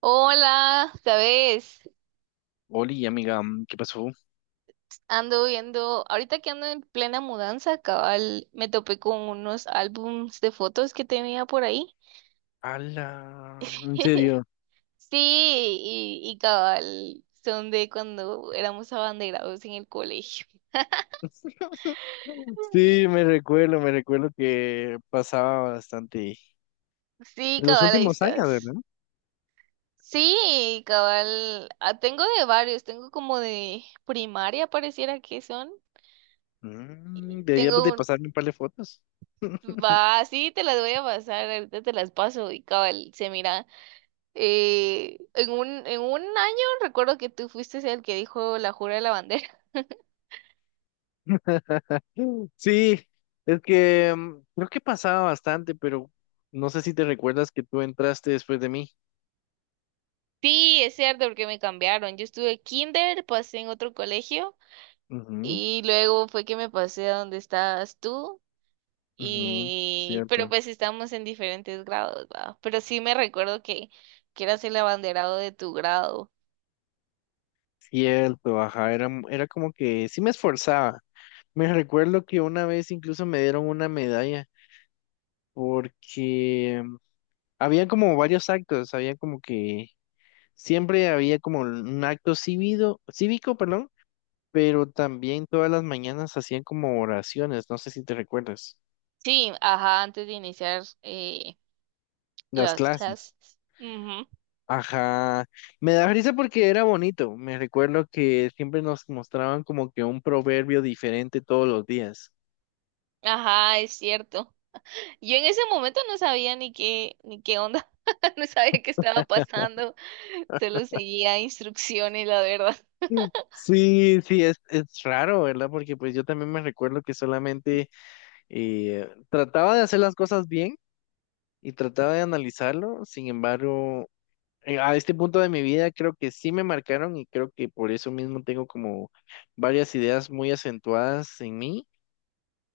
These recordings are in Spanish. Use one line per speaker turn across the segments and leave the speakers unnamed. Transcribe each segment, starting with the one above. Hola, ¿sabes?
Oli, amiga, ¿qué pasó?
Ando viendo, ahorita que ando en plena mudanza, cabal, me topé con unos álbums de fotos que tenía por ahí.
Ala, en serio.
Sí, y cabal, son de cuando éramos abanderados en el colegio.
Sí, me recuerdo que pasaba bastante
Sí,
en los
cabal, ahí
últimos años,
estás.
¿verdad?
Sí, cabal, ah, tengo de varios, tengo como de primaria, pareciera que son.
Deberíamos de
Tengo un,
pasarme un par de fotos.
va, sí, te las voy a pasar, ahorita te las paso y cabal, se mira. En un año recuerdo que tú fuiste el que dijo la jura de la bandera.
Sí, es que creo que pasaba bastante, pero no sé si te recuerdas que tú entraste después de mí.
Sí, es cierto, porque me cambiaron. Yo estuve kinder, pasé en otro colegio
Ujú,
y luego fue que me pasé a donde estabas tú.
ujú,
Y pero
cierto.
pues estamos en diferentes grados, ¿va? Pero sí me recuerdo que eras el abanderado de tu grado.
Cierto, ajá, era como que sí me esforzaba. Me recuerdo que una vez incluso me dieron una medalla, porque había como varios actos, había como que siempre había como un acto cívico, cívico, perdón, pero también todas las mañanas hacían como oraciones, no sé si te recuerdas,
Sí, ajá, antes de iniciar
las
las
clases.
clases. Ujú.
Ajá, me da risa porque era bonito, me recuerdo que siempre nos mostraban como que un proverbio diferente todos los días.
Ajá, es cierto. Yo en ese momento no sabía ni qué, ni qué onda, no sabía qué estaba pasando, solo seguía instrucciones, la verdad.
Mm. Sí, sí, es raro, ¿verdad? Porque pues yo también me recuerdo que solamente trataba de hacer las cosas bien, y trataba de analizarlo. Sin embargo, a este punto de mi vida creo que sí me marcaron y creo que por eso mismo tengo como varias ideas muy acentuadas en mí,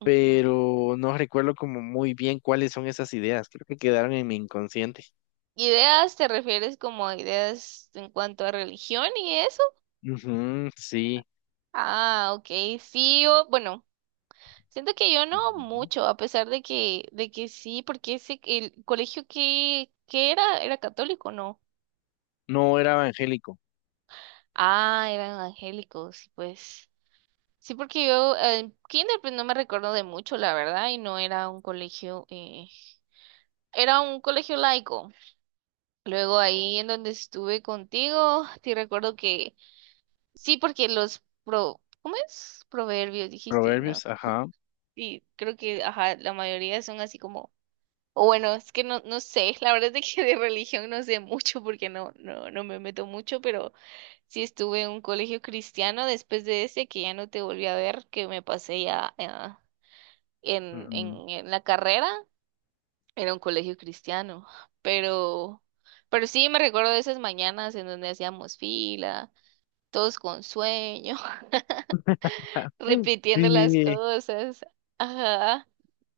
Ujú.
pero no recuerdo como muy bien cuáles son esas ideas. Creo que quedaron en mi inconsciente.
¿Ideas te refieres como a ideas en cuanto a religión y eso?
Ujú, sí.
Ah, ok, sí, yo, bueno, siento que yo no
Ujú,
mucho, a pesar de que, sí, porque ese, el colegio que era, era católico, ¿no?
no era evangélico.
Ah, eran evangélicos, y pues. Sí, porque yo en kinder pues no me recuerdo de mucho, la verdad, y no era un colegio, era un colegio laico. Luego ahí en donde estuve contigo, te recuerdo que sí, porque ¿cómo es? Proverbios dijiste, ¿no?
Proverbios, ajá.
Y creo que, ajá, la mayoría son así como, o bueno, es que no, no sé, la verdad es de que de religión no sé mucho porque no, no, no me meto mucho, pero sí estuve en un colegio cristiano después de ese que ya no te volví a ver, que me pasé ya. en,
Ujú.
en, en la carrera era un colegio cristiano, pero, pero, sí me recuerdo de esas mañanas en donde hacíamos fila, todos con sueño, repitiendo las
Sí,
cosas. Ajá.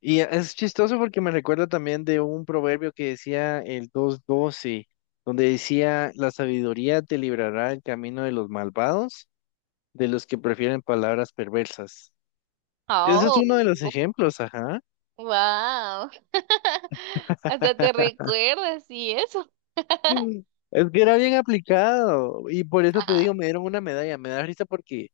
y es chistoso porque me recuerda también de un proverbio que decía el 2:12, donde decía, la sabiduría te librará el camino de los malvados, de los que prefieren palabras perversas. Ese es
Oh,
uno de los ejemplos, ajá.
wow. Hasta te recuerdas y eso.
Mm. Es que era bien aplicado y por eso te digo,
Ah,
me dieron una medalla. Me da risa porque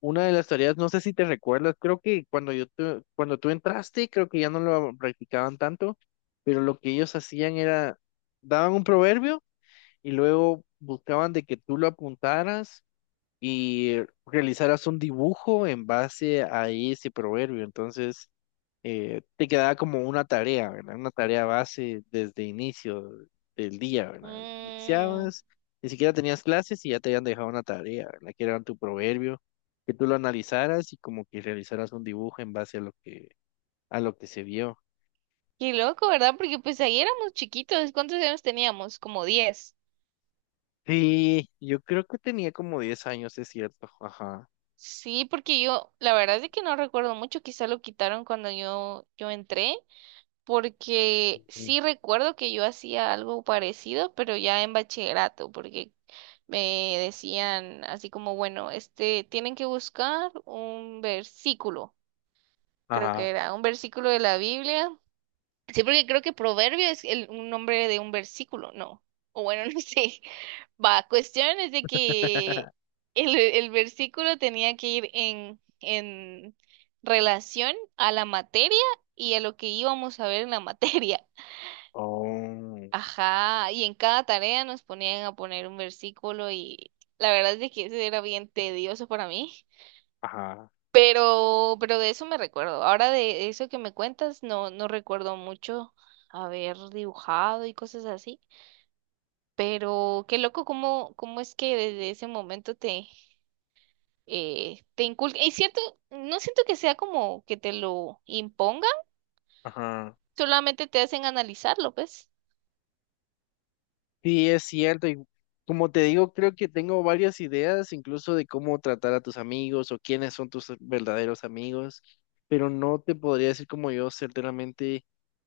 una de las tareas, no sé si te recuerdas, creo que cuando yo cuando tú entraste, creo que ya no lo practicaban tanto, pero lo que ellos hacían era, daban un proverbio y luego buscaban de que tú lo apuntaras y realizaras un dibujo en base a ese proverbio. Entonces, te quedaba como una tarea, ¿verdad? Una tarea base desde inicio del día, ¿verdad?
mm,
Iniciabas, ni siquiera tenías clases y ya te habían dejado una tarea, ¿verdad? Que era tu proverbio, que tú lo analizaras y como que realizaras un dibujo en base a lo que se vio.
qué loco, ¿verdad? Porque pues ahí éramos chiquitos. ¿Cuántos años teníamos? Como 10.
Sí, yo creo que tenía como 10 años, es cierto. Ajá.
Sí, porque yo, la verdad es que no recuerdo mucho, quizá lo quitaron cuando yo entré, porque
Sí.
sí recuerdo que yo hacía algo parecido, pero ya en bachillerato, porque me decían así como, bueno, este, tienen que buscar un versículo, creo que
Ajá.
era un versículo de la Biblia. Sí, porque creo que proverbio es el, un nombre de un versículo, ¿no? O bueno, no sé. Va, cuestión es de que el versículo tenía que ir en relación a la materia y a lo que íbamos a ver en la materia.
Oh,
Ajá, y en cada tarea nos ponían a poner un versículo y la verdad es de que eso era bien tedioso para mí.
ajá,
Pero de eso me recuerdo. Ahora de eso que me cuentas, no, no recuerdo mucho haber dibujado y cosas así. Pero qué loco cómo, cómo es que desde ese momento te inculca. Y cierto, no siento que sea como que te lo impongan,
ajá.
solamente te hacen analizarlo, pues.
Sí, es cierto. Y como te digo, creo que tengo varias ideas, incluso de cómo tratar a tus amigos o quiénes son tus verdaderos amigos, pero no te podría decir como yo, certeramente,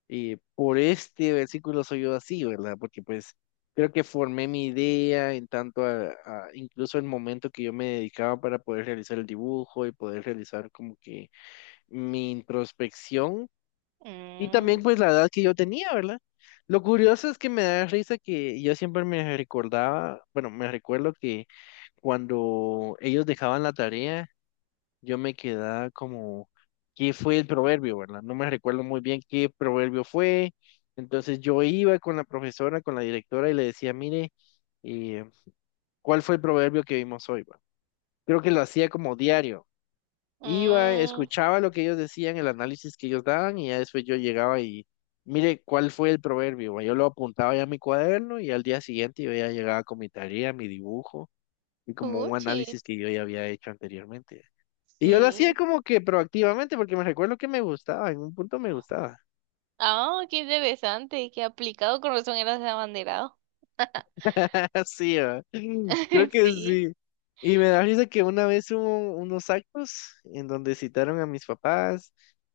por este versículo soy yo así, ¿verdad? Porque pues creo que formé mi idea en tanto a, incluso el momento que yo me dedicaba para poder realizar el dibujo y poder realizar como que mi introspección. Y
Mm,
también pues la edad que yo tenía, ¿verdad? Lo curioso es que me da risa que yo siempre me recordaba, bueno, me recuerdo que cuando ellos dejaban la tarea, yo me quedaba como, ¿qué fue el proverbio, verdad? No me recuerdo muy bien qué proverbio fue. Entonces yo iba con la profesora, con la directora y le decía, mire, eh, ¿cuál fue el proverbio que vimos hoy, va? Creo que lo hacía como diario. Iba,
mm,
escuchaba lo que ellos decían, el análisis que ellos daban, y ya después yo llegaba y, mire, ¿cuál fue el proverbio, ma? Yo lo apuntaba ya en mi cuaderno y al día siguiente yo ya llegaba con mi tarea, mi dibujo y como un
puchi,
análisis que yo ya había hecho anteriormente. Y yo lo hacía
sí.
como que proactivamente porque me recuerdo que me gustaba, en un punto me gustaba.
Ah, qué interesante, qué aplicado, con razón eras abanderado.
Así, ¿verdad? Creo que
Sí.
sí. Y me da risa que una vez hubo unos actos en donde citaron a mis papás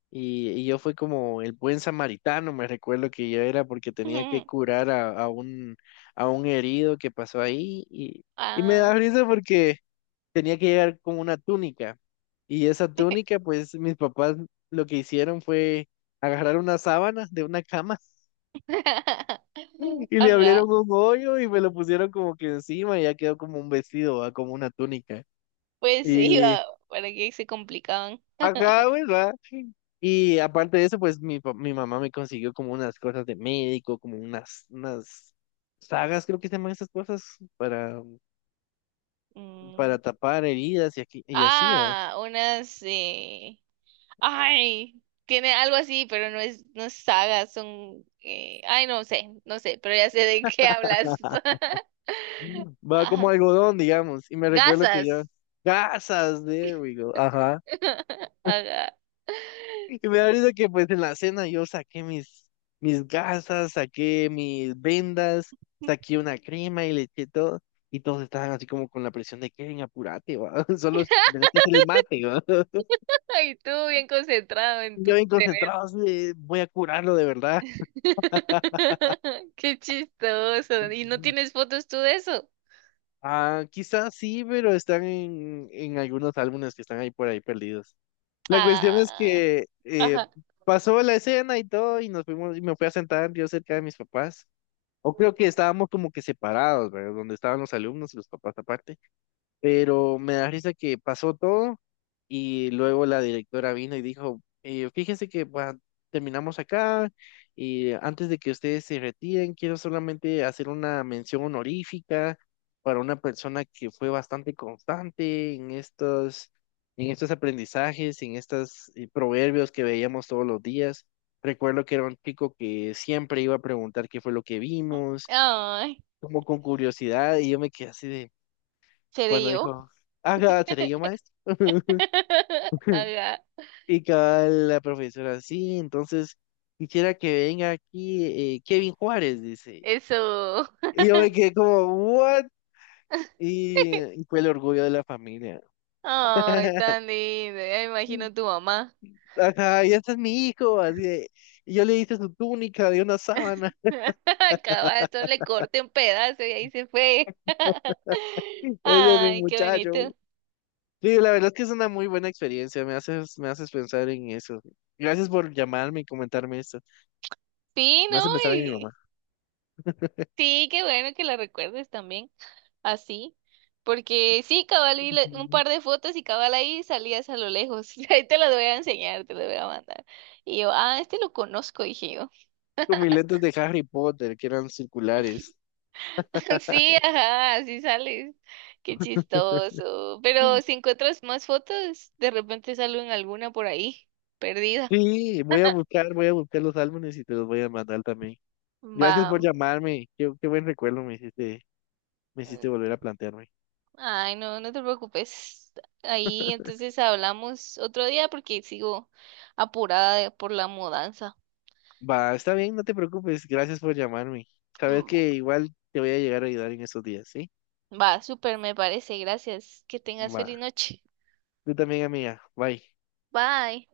y yo fui como el buen samaritano, me recuerdo que yo era porque tenía que curar a un herido que pasó ahí y me da
Ah,
risa porque tenía que llegar con una túnica y esa túnica pues mis papás lo que hicieron fue agarrar una sábana de una cama y le abrieron
ajá.
un hoyo y me lo pusieron como que encima y ya quedó como un vestido, ¿va? Como una túnica.
Pues
Y,
iba para que se complicaban.
ajá, pues, ¿va? Y aparte de eso, pues mi mamá me consiguió como unas cosas de médico, como unas, sagas, creo que se llaman esas cosas, para, para
Mm.
tapar heridas y, aquí, y así, ¿va?
Ah, unas. Ay, tiene algo así, pero no es, no es saga, son. Ay, no sé, no sé, pero ya sé de qué hablas.
Va como
Ajá.
algodón, digamos. Y me recuerdo que yo,
Gasas.
gasas, there we go, ajá.
Ajá.
Y me da risa que pues en la cena yo saqué mis, mis gasas, saqué mis vendas, saqué una crema y le eché todo. Y todos estaban así como con la presión de Kevin, apurate, va. Solo es tenés que hacer el mate, va.
Ay, tú bien concentrado en
Y yo
tu
bien
tener.
concentrado, así de, voy a curarlo de verdad.
Qué chistoso. ¿Y no tienes fotos tú de eso?
Ah, quizás sí, pero están en algunos álbumes que están ahí por ahí perdidos. La cuestión es
Ah,
que
ajá.
pasó la escena y todo, y nos fuimos, y me fui a sentar yo cerca de mis papás. O creo que estábamos como que separados, ¿verdad? Donde estaban los alumnos y los papás aparte. Pero me da risa que pasó todo y luego la directora vino y dijo, fíjense que pues, terminamos acá y antes de que ustedes se retiren, quiero solamente hacer una mención honorífica para una persona que fue bastante constante en estos aprendizajes, en estos proverbios que veíamos todos los días. Recuerdo que era un chico que siempre iba a preguntar qué fue lo que vimos,
Ay,
como con curiosidad, y yo me quedé así de
seré
cuando
yo.
dijo, ah, seré yo maestro.
Ajá,
Y cabal la profesora, sí, entonces quisiera que venga aquí Kevin Juárez, dice.
eso.
Y yo me quedé como, ¿what? Y fue el orgullo de la familia.
Ay, tan lindo. Ya me imagino tu mamá.
Ajá, y este es mi hijo, así de, y yo le hice su túnica de una sábana.
Cabal, solo le corté un pedazo y ahí se fue.
Ese es mi
Ay, qué
muchacho.
bonito.
Sí, la verdad es que es una muy buena experiencia, me haces pensar en eso. Gracias por llamarme y comentarme esto.
Sí,
Me
¿no?
hace pensar en mi mamá.
Y- Sí, qué bueno que la recuerdes también. Así. Porque sí, cabal, vi un
Ujú.
par de fotos y cabal ahí salías a lo lejos. Ahí te las voy a enseñar, te las voy a mandar. Y yo, ah, este lo conozco, dije yo.
Con mis lentes de Harry Potter, que eran circulares.
Sí, ajá, así sales. Qué chistoso. Pero si encuentras más fotos, de repente salen alguna por ahí, perdida.
Sí, voy a buscar los álbumes y te los voy a mandar también. Gracias por
Va.
llamarme. Qué buen recuerdo me hiciste volver
mm,
a plantearme.
Ay, no, no te preocupes. Ahí entonces hablamos otro día porque sigo apurada por la mudanza.
Va, está bien, no te preocupes. Gracias por llamarme. Sabes que igual te voy a llegar a ayudar en esos días, ¿sí?
Va, súper, me parece. Gracias. Que tengas
Va.
feliz noche.
Tú también, amiga. Bye.
Bye.